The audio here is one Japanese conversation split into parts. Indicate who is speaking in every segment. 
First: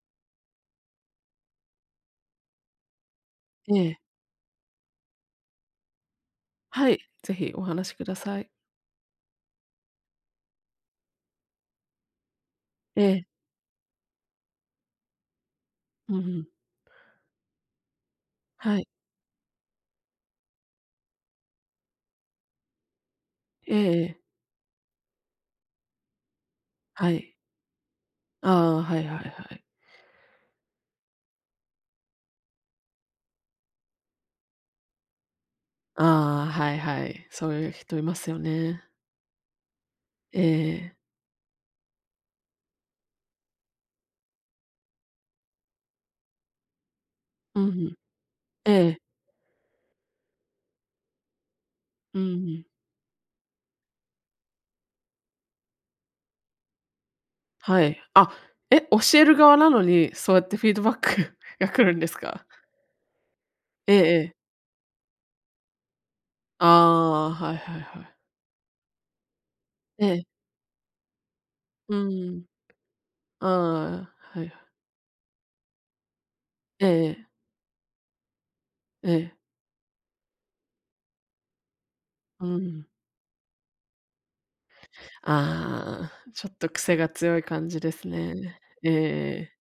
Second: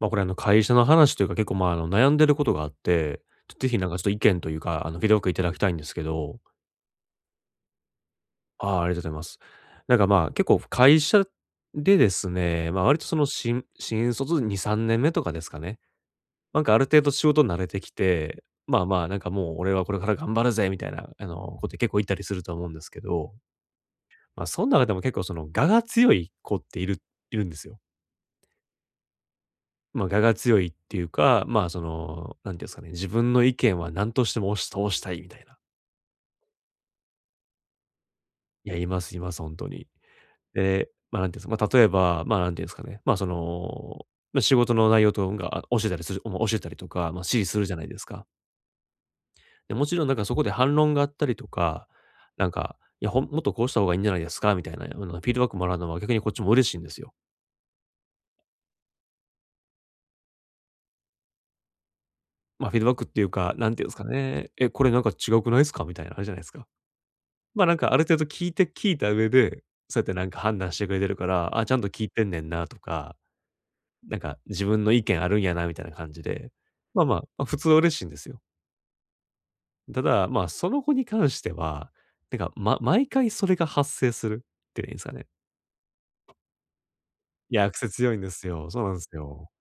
Speaker 1: まあ、これ会社の話というか、結構まあ、悩んでることがあって、ぜ
Speaker 2: え
Speaker 1: ひなんか
Speaker 2: え、
Speaker 1: ちょっと意見というか、フィードバックいただきたいんですけど。
Speaker 2: はい、ぜひお話しください。
Speaker 1: ああ、ありがとうございます。なんかまあ、結構会社でですね、ま、割
Speaker 2: え
Speaker 1: とその
Speaker 2: え、
Speaker 1: 新卒2、3年目とかですかね。
Speaker 2: うんうん、
Speaker 1: なんかある程度仕事慣れてきて、
Speaker 2: は
Speaker 1: まあ
Speaker 2: い。
Speaker 1: まあ、なんかもう俺はこれから頑張るぜみたいな、こと結構いたりすると思うんですけど、
Speaker 2: ええええ、
Speaker 1: ま、そん中でも結構その我が強い子っている
Speaker 2: はい。
Speaker 1: いるんですよ。
Speaker 2: ああ、はいはいはい。
Speaker 1: まあ、我が強いっていうか、まあ、なんていうんですかね、自分の意見は何としても押し通したいみたいな。
Speaker 2: ああ、はいはい。そういう人いますよ
Speaker 1: いや、
Speaker 2: ね。
Speaker 1: いますいます、本当に。
Speaker 2: え
Speaker 1: で、
Speaker 2: え、
Speaker 1: まあ、なんていうんですかまあ、例えば、まあ、なんていうんですかね、まあ、ま、仕事の内容とかが、あ、教えたりするお教えたりとか、まあ、指示す
Speaker 2: う
Speaker 1: る
Speaker 2: んう
Speaker 1: じゃない
Speaker 2: ん、
Speaker 1: ですか。
Speaker 2: ええ、
Speaker 1: で、もちろんなんかそこで反論があったりとか、
Speaker 2: うんう
Speaker 1: なん
Speaker 2: ん、
Speaker 1: か、いや、もっとこうした方がいいんじゃないですかみたいなあのフィードバックもらうのは逆にこっちも嬉しいんですよ。
Speaker 2: はい。あ、え、教える側なのに、そうやってフィードバック が来るんですか？
Speaker 1: まあ、フィードバックっていうか、なんていうんで
Speaker 2: え
Speaker 1: す
Speaker 2: え
Speaker 1: か
Speaker 2: ええ、
Speaker 1: ね、これなんか違うくないですかみたいな、あれじゃないですか。
Speaker 2: ああ、はい
Speaker 1: ま、なん
Speaker 2: はい
Speaker 1: かあ
Speaker 2: は
Speaker 1: る
Speaker 2: い。
Speaker 1: 程度聞いた上で、そうやっ
Speaker 2: え
Speaker 1: てな
Speaker 2: え、
Speaker 1: んか判断してくれてるから、ちゃんと
Speaker 2: う
Speaker 1: 聞いてんね
Speaker 2: ん、
Speaker 1: んなとか、
Speaker 2: あ
Speaker 1: なん
Speaker 2: あ、
Speaker 1: か
Speaker 2: はい。
Speaker 1: 自分の意見あるんやなみたいな感じで、
Speaker 2: ええ
Speaker 1: まあ
Speaker 2: え
Speaker 1: まあ、
Speaker 2: え、
Speaker 1: ま、普通は嬉しいんですよ。ただ、まあ、その子に関しては、なん
Speaker 2: う
Speaker 1: か、
Speaker 2: ん。
Speaker 1: 毎回それが発生するっていうんですかね。
Speaker 2: ああ、ちょっと癖が強い
Speaker 1: い
Speaker 2: 感
Speaker 1: や、
Speaker 2: じ
Speaker 1: 癖
Speaker 2: です
Speaker 1: 強いんです
Speaker 2: ね。
Speaker 1: よ。そうなんです
Speaker 2: え
Speaker 1: よ。
Speaker 2: え。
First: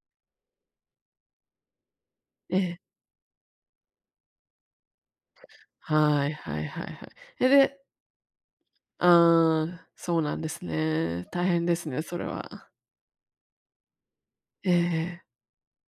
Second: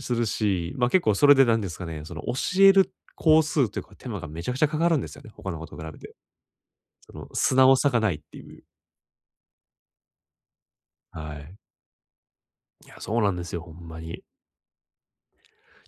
Speaker 1: するし、ま、結構それでなんですかね、その
Speaker 2: え
Speaker 1: 教え
Speaker 2: え、
Speaker 1: る工数というか手間がめちゃくちゃかかるんですよね、他の子と比べて。
Speaker 2: はいはいはいはい。
Speaker 1: その素直さがないっていう。
Speaker 2: ああ、そうなんですね。
Speaker 1: は
Speaker 2: 大
Speaker 1: い。
Speaker 2: 変ですね、それは。
Speaker 1: いや、そうなんですよ、ほんまに。
Speaker 2: ええ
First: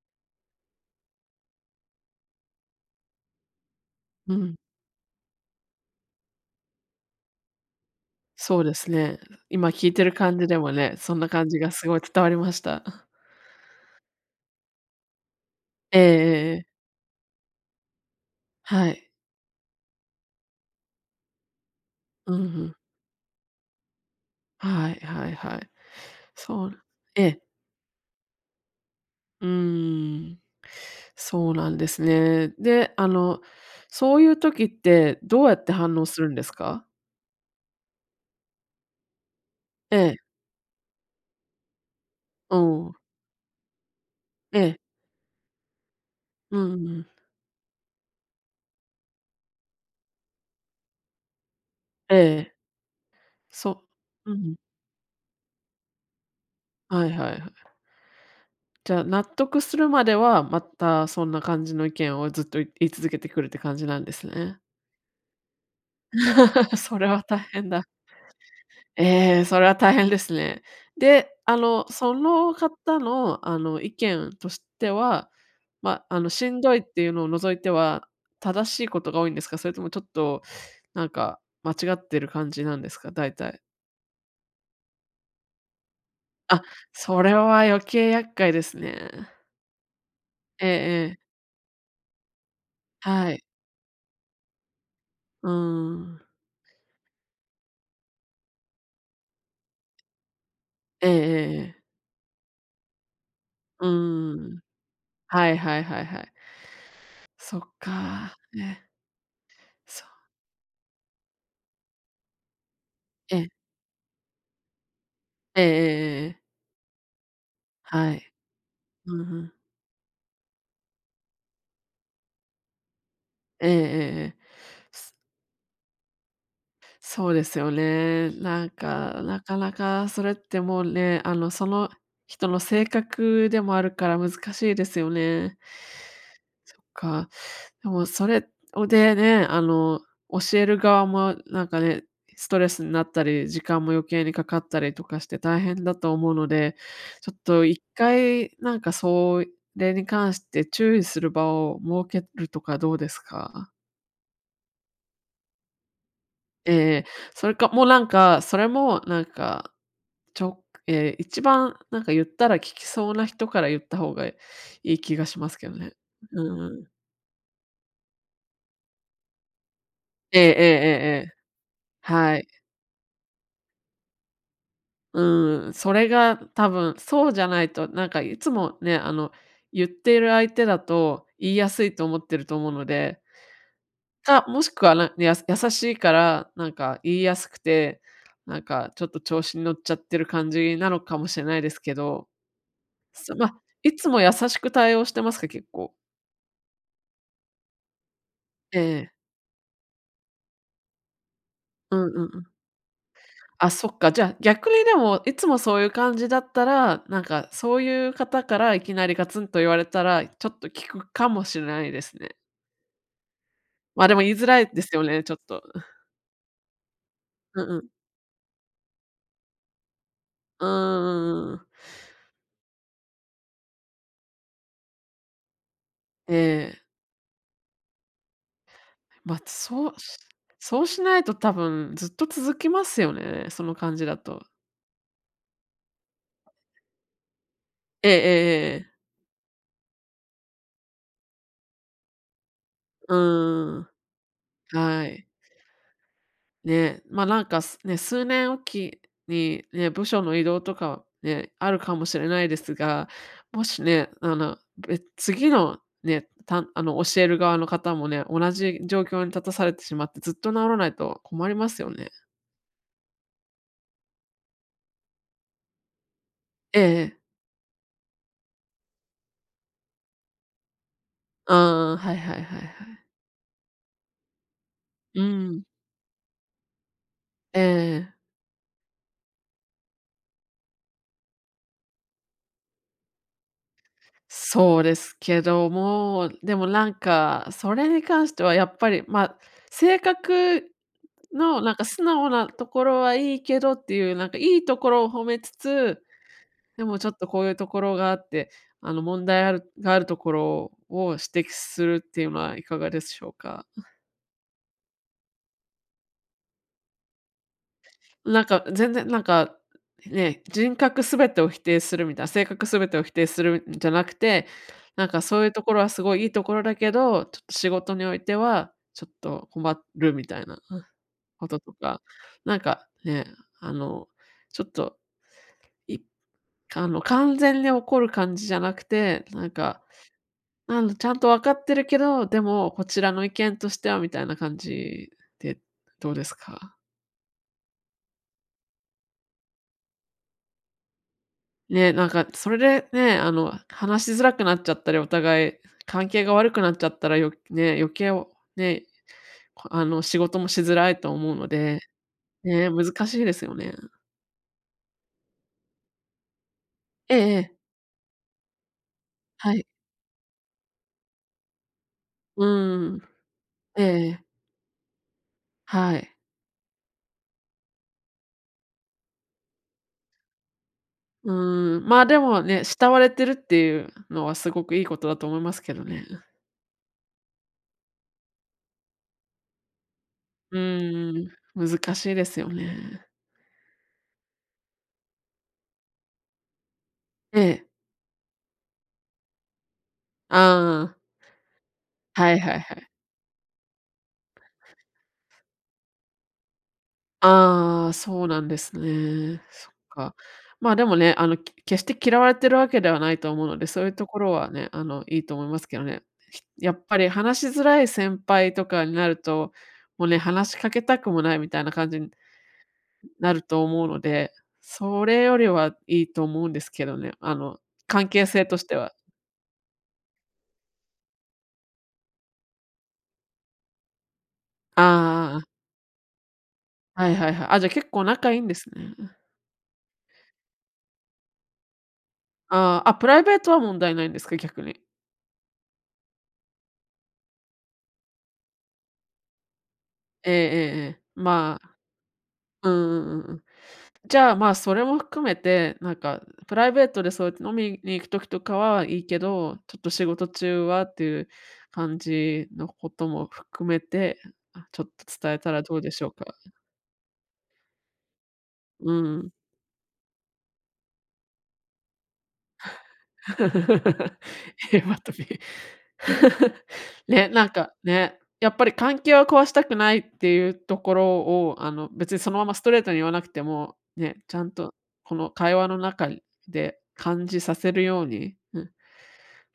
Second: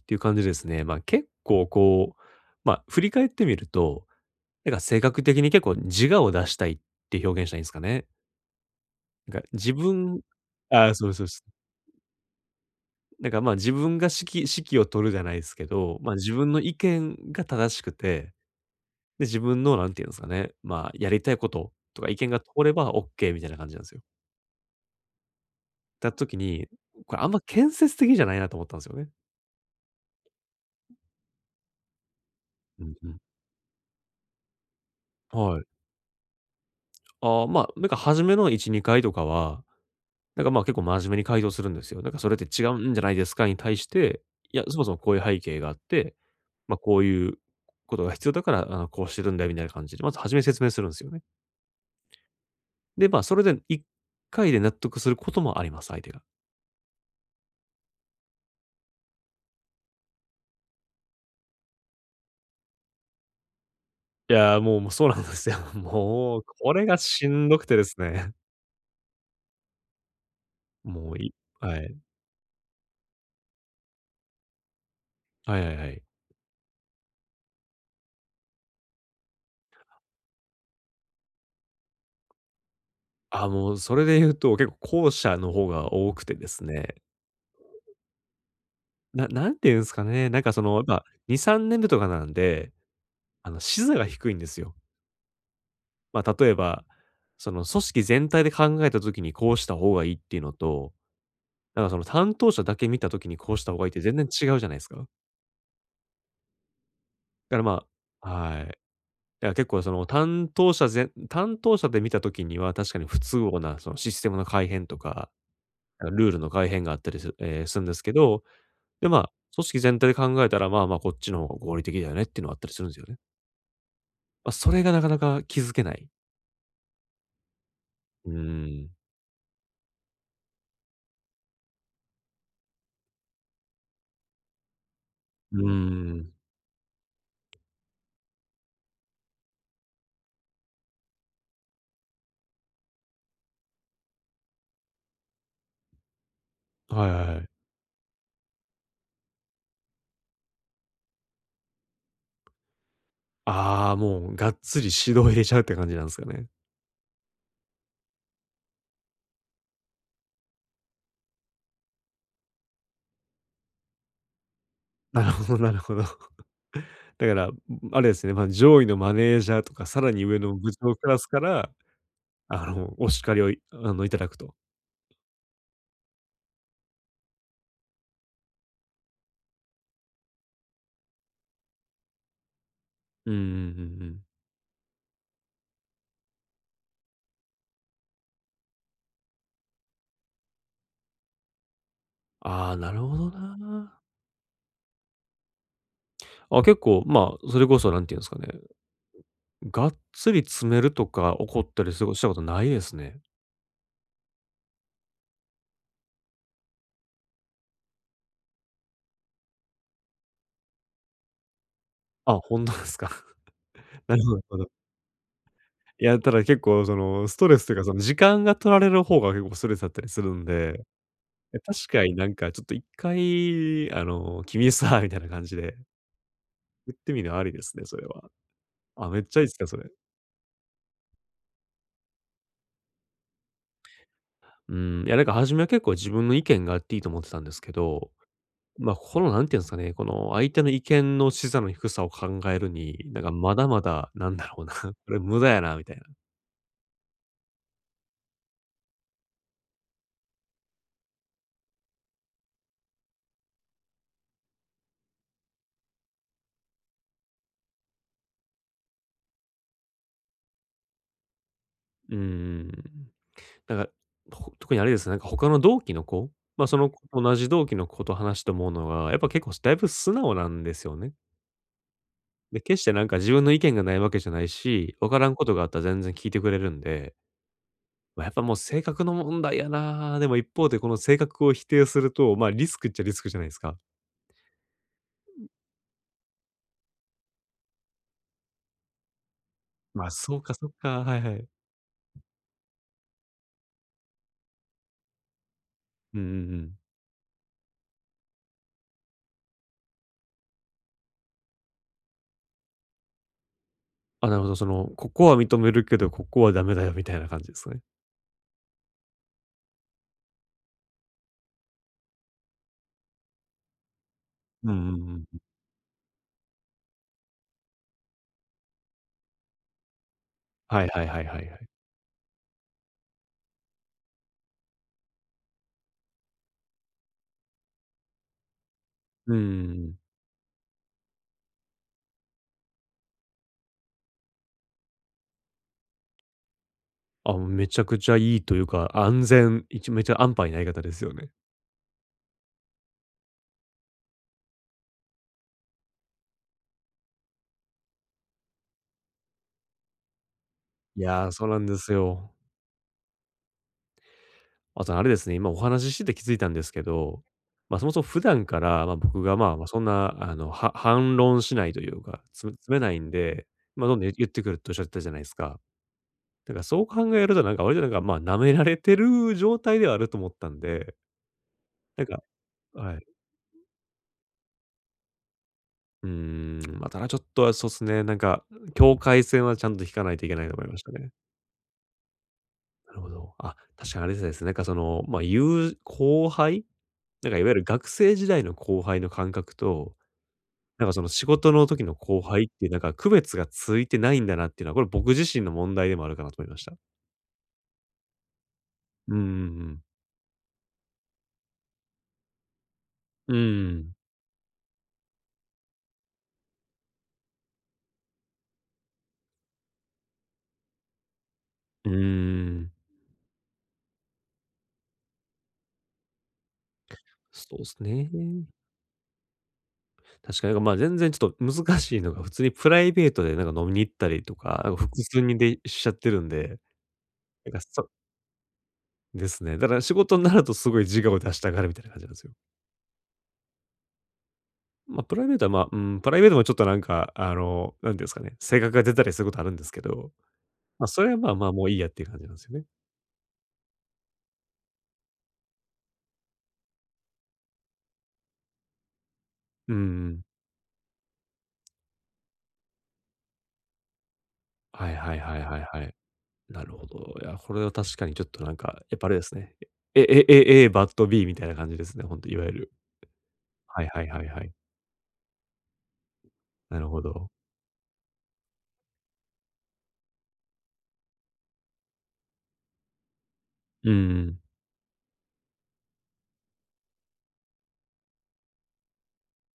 Speaker 1: っていう感じですね。まあ、結構こう、まあ、振り返ってみると、
Speaker 2: うん、
Speaker 1: なんか性格的に結構自我を出したいって表現したらいいんですかね。
Speaker 2: そうですね。
Speaker 1: なんか
Speaker 2: 今
Speaker 1: 自
Speaker 2: 聞いてる
Speaker 1: 分
Speaker 2: 感じでも
Speaker 1: ああ、
Speaker 2: ね、
Speaker 1: そう
Speaker 2: そん
Speaker 1: そう
Speaker 2: な
Speaker 1: そ
Speaker 2: 感
Speaker 1: う。
Speaker 2: じがすごい伝わりました。
Speaker 1: なんか、まあ、自分が指揮を取るじゃないですけど、
Speaker 2: えええ
Speaker 1: まあ、自分
Speaker 2: え
Speaker 1: の
Speaker 2: え
Speaker 1: 意
Speaker 2: え。
Speaker 1: 見が正しくて、
Speaker 2: はい。
Speaker 1: で、自分のなんていうんですかね、まあ、やりたいこととか意見
Speaker 2: うん
Speaker 1: が
Speaker 2: う
Speaker 1: 通れ
Speaker 2: ん。
Speaker 1: ばオッケーみたいな感じなんですよ。
Speaker 2: はいはいはい。
Speaker 1: だった時に、
Speaker 2: そう。
Speaker 1: これ
Speaker 2: え
Speaker 1: あんま
Speaker 2: え、
Speaker 1: 建設的じゃないなと思ったんですよね。
Speaker 2: うーん。そうなんですね。
Speaker 1: うん
Speaker 2: で、
Speaker 1: う
Speaker 2: あ
Speaker 1: ん。
Speaker 2: の、そういう時ってどうや
Speaker 1: は
Speaker 2: っ
Speaker 1: い。
Speaker 2: て反応するんですか？
Speaker 1: ああ、まあ、なんか初めの1、2回とかは、
Speaker 2: ええ、
Speaker 1: なんか、まあ、結構真面目に回答するんですよ。なんか、それって
Speaker 2: う
Speaker 1: 違うん
Speaker 2: ん。
Speaker 1: じゃないですかに対して、い
Speaker 2: え
Speaker 1: や、そ
Speaker 2: え、
Speaker 1: もそもこういう背景があって、
Speaker 2: うん
Speaker 1: ま
Speaker 2: う
Speaker 1: あ、こう
Speaker 2: ん。
Speaker 1: いうことが必要だから、こうしてるんだよみたいな感じで、まず初めに説明するんですよね。
Speaker 2: ええ。
Speaker 1: で、まあ、それで1
Speaker 2: そう。う
Speaker 1: 回
Speaker 2: ん。
Speaker 1: で納得することもあります、相手が。
Speaker 2: はいはいはい。じゃあ、納得するまでは、またそんな感じの意見をずっと言い続けてくるって感じなんです
Speaker 1: いや
Speaker 2: ね。
Speaker 1: ー、もうもう、そうなんですよ。もう、こ れが
Speaker 2: それは
Speaker 1: し
Speaker 2: 大
Speaker 1: んどく
Speaker 2: 変
Speaker 1: てで
Speaker 2: だ。
Speaker 1: すね。
Speaker 2: ええ、それは大変ですね。
Speaker 1: もう、
Speaker 2: で、あ
Speaker 1: は
Speaker 2: の、
Speaker 1: い。
Speaker 2: その方の、あの、意見としては、
Speaker 1: はいはいはい。
Speaker 2: まあ、あの、しんどいっていうのを除いては、正しいことが多いんですか？それともちょっと、なんか、間違ってる感じなんですか？大
Speaker 1: あ、
Speaker 2: 体。
Speaker 1: もう、それで言うと、結構後者の方が多くてで
Speaker 2: あ、
Speaker 1: すね。
Speaker 2: それは余計厄介ですね。
Speaker 1: なんて言うんですかね、なんか、
Speaker 2: ええ
Speaker 1: やっぱ
Speaker 2: ええ。
Speaker 1: 2、3年目とかなんで
Speaker 2: はい。
Speaker 1: 視座が低いんですよ。
Speaker 2: うん。
Speaker 1: まあ、例えば、その組織全体で考えたときにこうした方がいいっていうのと、
Speaker 2: ええええええ。
Speaker 1: なんかその担当者だけ見たときにこうした方が
Speaker 2: う
Speaker 1: いいって全然
Speaker 2: ー
Speaker 1: 違う
Speaker 2: ん。
Speaker 1: じゃないですか。
Speaker 2: はいはいはいはい。
Speaker 1: だか
Speaker 2: そっ
Speaker 1: ら、まあ、
Speaker 2: か。
Speaker 1: はい。
Speaker 2: ね、
Speaker 1: だから結構そ
Speaker 2: そ
Speaker 1: の
Speaker 2: う。
Speaker 1: 担当者全担当者で見たときには確かに不
Speaker 2: え
Speaker 1: 都合
Speaker 2: え。
Speaker 1: なそのシステムの改変とか、
Speaker 2: ええええええ
Speaker 1: ルー
Speaker 2: え
Speaker 1: ル
Speaker 2: え。
Speaker 1: の改変があったりするんですけ
Speaker 2: はい。
Speaker 1: ど、で、
Speaker 2: う
Speaker 1: ま
Speaker 2: ん
Speaker 1: あ、
Speaker 2: うん。
Speaker 1: 組織全体で考えたら、まあまあこっちの方が合理的だよねっていうのはあったりするんですよね。
Speaker 2: えええええ
Speaker 1: まあ、それがなか
Speaker 2: え。
Speaker 1: なか気づけない。
Speaker 2: そうですよ
Speaker 1: う
Speaker 2: ね。
Speaker 1: ー
Speaker 2: なん
Speaker 1: ん。
Speaker 2: か、なかなかそれってもうね、あの、その人の性格でもあるから難しいですよ
Speaker 1: う
Speaker 2: ね。
Speaker 1: ーん。
Speaker 2: そっか。でもそれをでね、あの、教える側もなんかね、ストレスになったり、時間も余計にかかったりとかして大変だと思うので、
Speaker 1: はいはい
Speaker 2: ちょっ
Speaker 1: はい。
Speaker 2: と一回なんかそれに関して注意する場を設けるとかどうですか？
Speaker 1: ああ、もうがっつり指導入れちゃうって感じなんですかね。
Speaker 2: ええ、それか、もうなんか、それもなんか、ええ、一番なんか言ったら聞きそうな人から言った方がいい 気が
Speaker 1: なる
Speaker 2: し
Speaker 1: ほ
Speaker 2: ます
Speaker 1: ど
Speaker 2: け
Speaker 1: な
Speaker 2: ど
Speaker 1: る
Speaker 2: ね。
Speaker 1: ほど。
Speaker 2: うんうん。
Speaker 1: だから、あれですね、まあ、上位のマネージャーとか、さらに上
Speaker 2: えええ
Speaker 1: の
Speaker 2: ええ
Speaker 1: 部長クラ
Speaker 2: え
Speaker 1: ス
Speaker 2: ええ。
Speaker 1: から、
Speaker 2: はい。
Speaker 1: お叱りをいあの、いただくと。
Speaker 2: うん、それが多分、そうじゃないと、なんかいつもね、あの、言っている相手だと言いやすいと思ってると思うので、
Speaker 1: うんうんうんうん。
Speaker 2: か、もしくは、優しいから、なんか言いやすくて、なんかちょっと調子に乗っちゃってる感じなのかもしれないですけど
Speaker 1: ああ、なるほど
Speaker 2: ま、い
Speaker 1: な。
Speaker 2: つも優しく対応してますか？結構。
Speaker 1: あ、結構、まあ、それこそ何て言うんですかね、
Speaker 2: ええ。
Speaker 1: がっつり詰めるとか怒ったり
Speaker 2: うんうん
Speaker 1: し
Speaker 2: う
Speaker 1: たこと
Speaker 2: ん。
Speaker 1: ないですね。
Speaker 2: あ、そっか、じゃあ、逆にでも、いつもそういう感じだったら、なんかそういう方からいきなりガツンと言われたら、ちょっと聞くかもしれないです
Speaker 1: あ、
Speaker 2: ね。
Speaker 1: ほんとですか。
Speaker 2: ま、
Speaker 1: な
Speaker 2: でも
Speaker 1: るほ
Speaker 2: 言い
Speaker 1: どなる
Speaker 2: づ
Speaker 1: ほ
Speaker 2: らい
Speaker 1: ど。
Speaker 2: ですよね、ちょっと。
Speaker 1: いや、ただ結構そのストレ
Speaker 2: う
Speaker 1: ス
Speaker 2: ん
Speaker 1: という
Speaker 2: う
Speaker 1: か、
Speaker 2: ん。
Speaker 1: その時間が取られる方が結構ストレスだったりするん
Speaker 2: うんう
Speaker 1: で
Speaker 2: んうんう
Speaker 1: え、
Speaker 2: ん。
Speaker 1: 確かになんかちょっと一回、あの、君さ、みたいな感じで
Speaker 2: ええ。
Speaker 1: 言ってみるのありですね、それは。あ、めっち
Speaker 2: ま、
Speaker 1: ゃいいですね、それ。
Speaker 2: そうしないと多分ずっと続きますよね、その感じだと。
Speaker 1: うん、いやなんか初めは結構自分の意見があっていいと思ってたんですけど、
Speaker 2: ええええええ。
Speaker 1: まあ、このなんていうんですかね、この相手の意見の視座の低さを考えるに、
Speaker 2: う
Speaker 1: なんかまだ
Speaker 2: ー
Speaker 1: ま
Speaker 2: ん。
Speaker 1: だ、なんだろうな、こ
Speaker 2: は
Speaker 1: れ
Speaker 2: い。
Speaker 1: 無駄やなみたいな。
Speaker 2: ね、ま、なんか、すね、数年おきにね、部署の移動とかね、あるかもしれないですが、もしね、あの、次のね、あの、教える側の方もね、同じ状況に立たされてしまって、ずっと治らないと困りますよね。
Speaker 1: うん。なんか、特にあれですね、なんか他の同期の子、まあ、その子
Speaker 2: え
Speaker 1: と
Speaker 2: え
Speaker 1: 同じ同期の子と話して思うのが、やっぱ結構だいぶ素直なんですよね。
Speaker 2: ああ、はいはいは
Speaker 1: で、
Speaker 2: いは
Speaker 1: 決してなん
Speaker 2: い。
Speaker 1: か自分の意見がないわけじゃないし、わか
Speaker 2: う
Speaker 1: らんことが
Speaker 2: ん。
Speaker 1: あったら全然聞いてくれるんで、
Speaker 2: ええ。
Speaker 1: ま、やっぱもう性格の問題やな。でも一方でこの性格を否定すると、ま、リスクっちゃリスクじゃないですか。
Speaker 2: そうですけども、でもなんか、それに関してはやっぱり、まあ、性
Speaker 1: ま、そうか
Speaker 2: 格
Speaker 1: そうか、はいはい。
Speaker 2: のなんか素直なところはいいけどっていう、なんかいいところを褒めつつ、
Speaker 1: うんうんうん。
Speaker 2: でもちょっとこういうところがあって、あの問題あるがあるところを指摘するっていうのはいかがでしょうか？
Speaker 1: あ、なるほど、ここは認めるけど、ここはダメだよみたいな感じですね。
Speaker 2: なんか、全然なんか、ね、人格すべてを否定するみたいな、性格すべてを否定するんじゃなくて、
Speaker 1: うんう
Speaker 2: なんか
Speaker 1: んうん。
Speaker 2: そういうところはすごいいいところだけど、ちょっと仕事においては、ちょっと困るみたいな
Speaker 1: はいはいはいは
Speaker 2: こ
Speaker 1: いは
Speaker 2: と
Speaker 1: い。
Speaker 2: とか、なんかね、あの、ちょっと、いあの、完全に怒る感じじゃなくて、
Speaker 1: うんう
Speaker 2: なん
Speaker 1: んう
Speaker 2: か、
Speaker 1: ん。
Speaker 2: あの、ちゃんと分かってるけど、でもこちらの意見としてはみたいな感じでどうですか？
Speaker 1: あ、めちゃくちゃいいというか、安全、めちゃ安牌な言い方ですよね。
Speaker 2: ね、なんかそれでね、あの、話しづらくなっちゃったり、お互い関係が悪くなっちゃったら、よね、余計をね、あの、仕事もしづらい
Speaker 1: い
Speaker 2: と
Speaker 1: や、
Speaker 2: 思う
Speaker 1: そ
Speaker 2: の
Speaker 1: うなんで
Speaker 2: で、
Speaker 1: すよ。
Speaker 2: ね、難しいですよね。
Speaker 1: あとあれですね、今お話ししてて気づいたんですけ
Speaker 2: ええ
Speaker 1: ど、
Speaker 2: ええ、
Speaker 1: まあ、そもそも普段から、まあ、僕が、ま
Speaker 2: は
Speaker 1: あ、
Speaker 2: い。
Speaker 1: ま、そんな、反論しないというか、
Speaker 2: う
Speaker 1: 詰め
Speaker 2: ー
Speaker 1: ない
Speaker 2: ん。
Speaker 1: んで、まあ、どんど
Speaker 2: え
Speaker 1: ん
Speaker 2: え
Speaker 1: 言ってくるとおっしゃってたじゃないですか。
Speaker 2: はい。
Speaker 1: だからそう考えるとなんか割となんか、まあ、舐められてる状態ではあると思ったんで、
Speaker 2: うーん、
Speaker 1: な
Speaker 2: ま、
Speaker 1: ん
Speaker 2: で
Speaker 1: か、
Speaker 2: もね、慕
Speaker 1: は
Speaker 2: わ
Speaker 1: い。
Speaker 2: れてるっていうのはすごくいいことだと思いますけどね。
Speaker 1: うーん、まあ、ただちょっとそうですね、なんか境界線はちゃんと引かないといけないと
Speaker 2: う
Speaker 1: 思いましたね。
Speaker 2: ーん、難しいですよ
Speaker 1: なる
Speaker 2: ね。
Speaker 1: ほど。あ、確かにあれですね、なんかその、まあ、ゆう後輩、なんか
Speaker 2: え
Speaker 1: いわゆる
Speaker 2: え、
Speaker 1: 学生時代の後輩の感覚となんか
Speaker 2: ああ、
Speaker 1: その仕事の時の後
Speaker 2: はい
Speaker 1: 輩っ
Speaker 2: はい
Speaker 1: ていう
Speaker 2: は
Speaker 1: なん
Speaker 2: い。
Speaker 1: か区別がついてないんだなっていうのは、これ僕自身の問題でもあるかなと思いました。
Speaker 2: ああ、そうなんです
Speaker 1: うんうんう
Speaker 2: ね。そっ
Speaker 1: ん。
Speaker 2: か。まあ、でもね、あの、決して嫌われてるわけではないと
Speaker 1: う
Speaker 2: 思うので、
Speaker 1: ー
Speaker 2: そうい
Speaker 1: ん。
Speaker 2: うところはね、あの、いいと思いますけどね。やっぱり話しづらい先輩とかになると、もうね、話しかけたくもないみたいな
Speaker 1: う
Speaker 2: 感
Speaker 1: ー
Speaker 2: じに
Speaker 1: ん。
Speaker 2: なると思うので、それよりはいいと思うんですけどね、あ
Speaker 1: そ
Speaker 2: の、
Speaker 1: うです
Speaker 2: 関
Speaker 1: ね。
Speaker 2: 係性としては。
Speaker 1: 確かにまあ全然ちょっと難しいのが、普通にプライベートで飲みに行ったりとか、複数人
Speaker 2: あ
Speaker 1: でしちゃってるんで、
Speaker 2: あ、はいはいはい。
Speaker 1: なん
Speaker 2: あ、
Speaker 1: か
Speaker 2: じゃ、
Speaker 1: そ
Speaker 2: 結構仲いいんですね。
Speaker 1: ですね。だから仕事になるとすごい自我を出したがるみたいな感じなんですよ。
Speaker 2: ああ、あ、プライベートは問題ないんですか？逆に。
Speaker 1: まあプライベートはまあ、うん、プライベートもちょっとなんていうんですかね、性格が出たりすることあるんですけど、
Speaker 2: えええ
Speaker 1: まあ
Speaker 2: えええ。
Speaker 1: それはまあまあ
Speaker 2: ま
Speaker 1: も
Speaker 2: あ、
Speaker 1: ういいやっていう感じなんですよね。
Speaker 2: うんうんうんうん。じゃあ、まあ、それも含めて、なんかプライベートでそうやって飲みに行くときとかはいいけど、
Speaker 1: うん
Speaker 2: ちょ
Speaker 1: う
Speaker 2: っと仕
Speaker 1: ん。
Speaker 2: 事中はっていう感じのことも含めて、あ、ちょっ
Speaker 1: は
Speaker 2: と
Speaker 1: いはい
Speaker 2: 伝
Speaker 1: は
Speaker 2: え
Speaker 1: い
Speaker 2: た
Speaker 1: は
Speaker 2: ら
Speaker 1: い
Speaker 2: どう
Speaker 1: は
Speaker 2: で
Speaker 1: い。
Speaker 2: しょうか？
Speaker 1: なるほど。いや、これは確かにちょっと
Speaker 2: う
Speaker 1: やっぱあれで
Speaker 2: ん。
Speaker 1: すね。A バッド B みたいな感じですね。ほんといわゆる。はいはい はいはい。
Speaker 2: え、またび
Speaker 1: なるほ
Speaker 2: ね、
Speaker 1: ど。
Speaker 2: なんかね、やっぱり関係は壊したくないっていうところを、あの、別にそのままストレートに言わなくても、
Speaker 1: う
Speaker 2: ね、ち
Speaker 1: ん。
Speaker 2: ゃんとこの会話の中で感じさせるように、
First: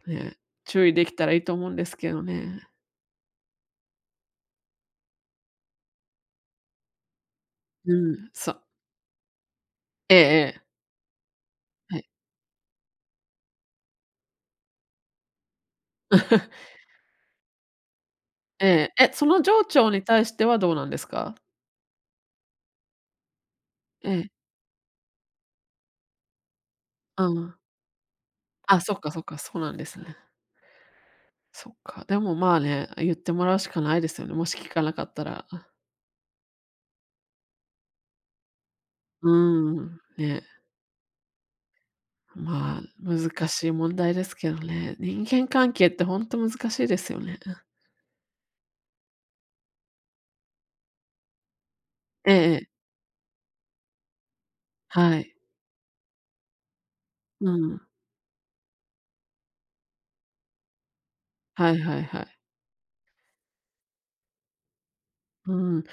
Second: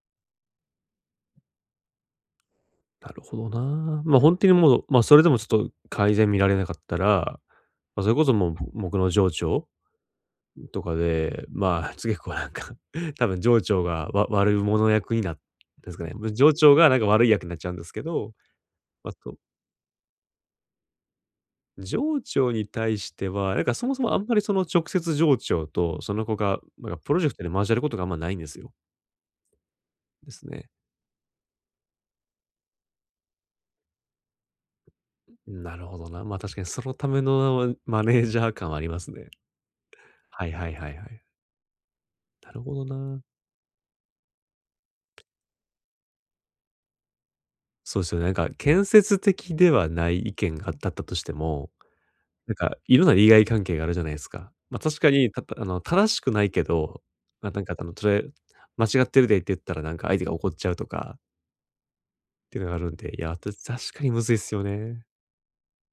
Speaker 2: ね、注意できたらいいと思うんですけどね。
Speaker 1: なるほどな。ま、あ本当にもう、ま、あそれでもちょっと改善見られなかったら、
Speaker 2: う
Speaker 1: まあ、それこ
Speaker 2: ん、
Speaker 1: そもう、
Speaker 2: そう。
Speaker 1: 僕の上長
Speaker 2: ええええ、
Speaker 1: とかで、まあ
Speaker 2: はい。
Speaker 1: 結構多分上長が悪者役になっですかね。上長 がなんか悪い役になっちゃうんですけど、
Speaker 2: ええ、
Speaker 1: ま、
Speaker 2: え、そ
Speaker 1: そ
Speaker 2: の上長に対してはどうなんですか？
Speaker 1: 上長に対しては、なんかそもそ
Speaker 2: え
Speaker 1: もあん
Speaker 2: え、
Speaker 1: まりその直接上長とその子が、なんかプロジ
Speaker 2: う
Speaker 1: ェクトで
Speaker 2: ん。
Speaker 1: 交わることがあんまないんですよ。
Speaker 2: あ、そっかそっか、そうなんですね。
Speaker 1: ですね。
Speaker 2: そっか、でもまあね、言ってもらうしかないですよね、もし聞かなかったら。
Speaker 1: なるほどな。まあ確かにそのためのマネージャー感はありますね。
Speaker 2: うん、ね、
Speaker 1: はいはいはいはい。なるほ
Speaker 2: まあ、
Speaker 1: どな。
Speaker 2: 難しい問題ですけどね。人間関係って本当難しいですよね。
Speaker 1: そうですよね。なんか建設的ではない意見がだったとしても、
Speaker 2: ええ
Speaker 1: なん
Speaker 2: ええ、
Speaker 1: かいろんな利害関係があるじゃないですか。まあ確か
Speaker 2: は
Speaker 1: に、
Speaker 2: い。
Speaker 1: あの、正しくないけど、ま
Speaker 2: う
Speaker 1: あ
Speaker 2: ん。
Speaker 1: それ間違ってるでって言ったら相手が怒っちゃうとかっ
Speaker 2: はいはいはい。
Speaker 1: ていうのがあるんで、いや、確かにむずいっすよね。
Speaker 2: うん。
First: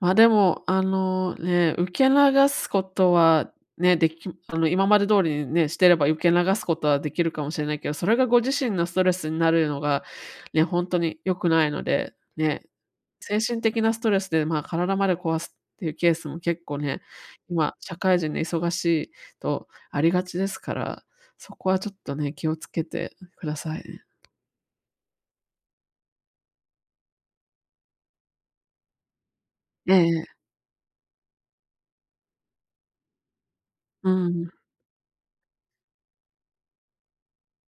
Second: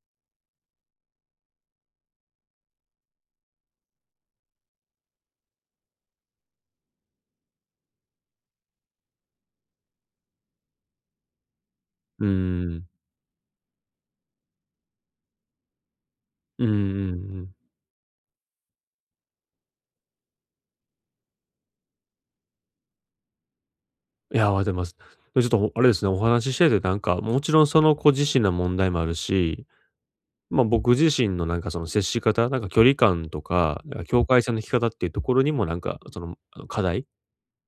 Speaker 2: ま、でも、あの、ね、受け流すことはね、あの、今まで通りにね、してれば受け流すことはできるかもしれないけど、それがご自身のストレスになるのが、ね、本当に良くないので、
Speaker 1: うー
Speaker 2: ね、
Speaker 1: ん。
Speaker 2: 精神的なストレスで、まあ、体まで壊すっていうケースも結
Speaker 1: うんうん
Speaker 2: 構ね、
Speaker 1: うん。
Speaker 2: 今、社会人で忙しいとありがちですから、そこはちょっとね、気をつけてくださいね。
Speaker 1: いや、わかってます。で、ちょっとあれですね、お話ししてて、もちろんその子自身の問題もあるし、
Speaker 2: ええ
Speaker 1: ま、僕自身のその接し方、距離感とか、
Speaker 2: う
Speaker 1: 境界
Speaker 2: ん。
Speaker 1: 線の引き方っていうところにも課題、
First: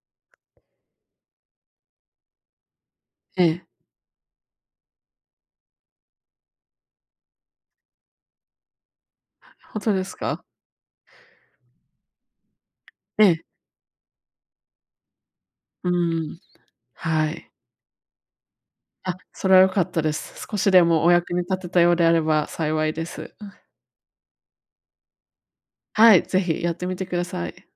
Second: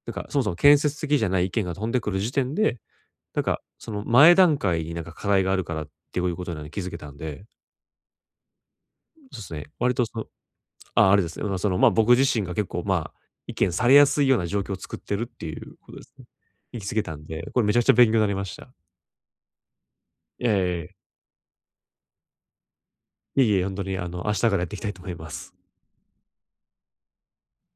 Speaker 1: そもそも建設的じゃない意見が飛んでくる時点で、
Speaker 2: ええ。
Speaker 1: その前段階に課題があるからっていうことに気づけたんで、そうですね、
Speaker 2: ほ
Speaker 1: 割と
Speaker 2: です
Speaker 1: その
Speaker 2: か？
Speaker 1: あ、あれですね。まあ、その、まあ、僕自身が結構、まあ、
Speaker 2: ええ。
Speaker 1: 意見されやすいような状況を作ってるっていう
Speaker 2: う
Speaker 1: ことですね。
Speaker 2: ん。
Speaker 1: 行き過ぎたん
Speaker 2: は
Speaker 1: で、
Speaker 2: い。
Speaker 1: これめちゃくちゃ勉強になりました。
Speaker 2: あ、それは良かったで
Speaker 1: い
Speaker 2: す。
Speaker 1: や
Speaker 2: 少
Speaker 1: い
Speaker 2: し
Speaker 1: やい
Speaker 2: で
Speaker 1: や、
Speaker 2: もお役に立てたようであれば幸いです。
Speaker 1: いえ
Speaker 2: う
Speaker 1: い
Speaker 2: ん、
Speaker 1: え、本当に、あの、明日からやっていきたいと思います。
Speaker 2: はい、ぜひやってみてください。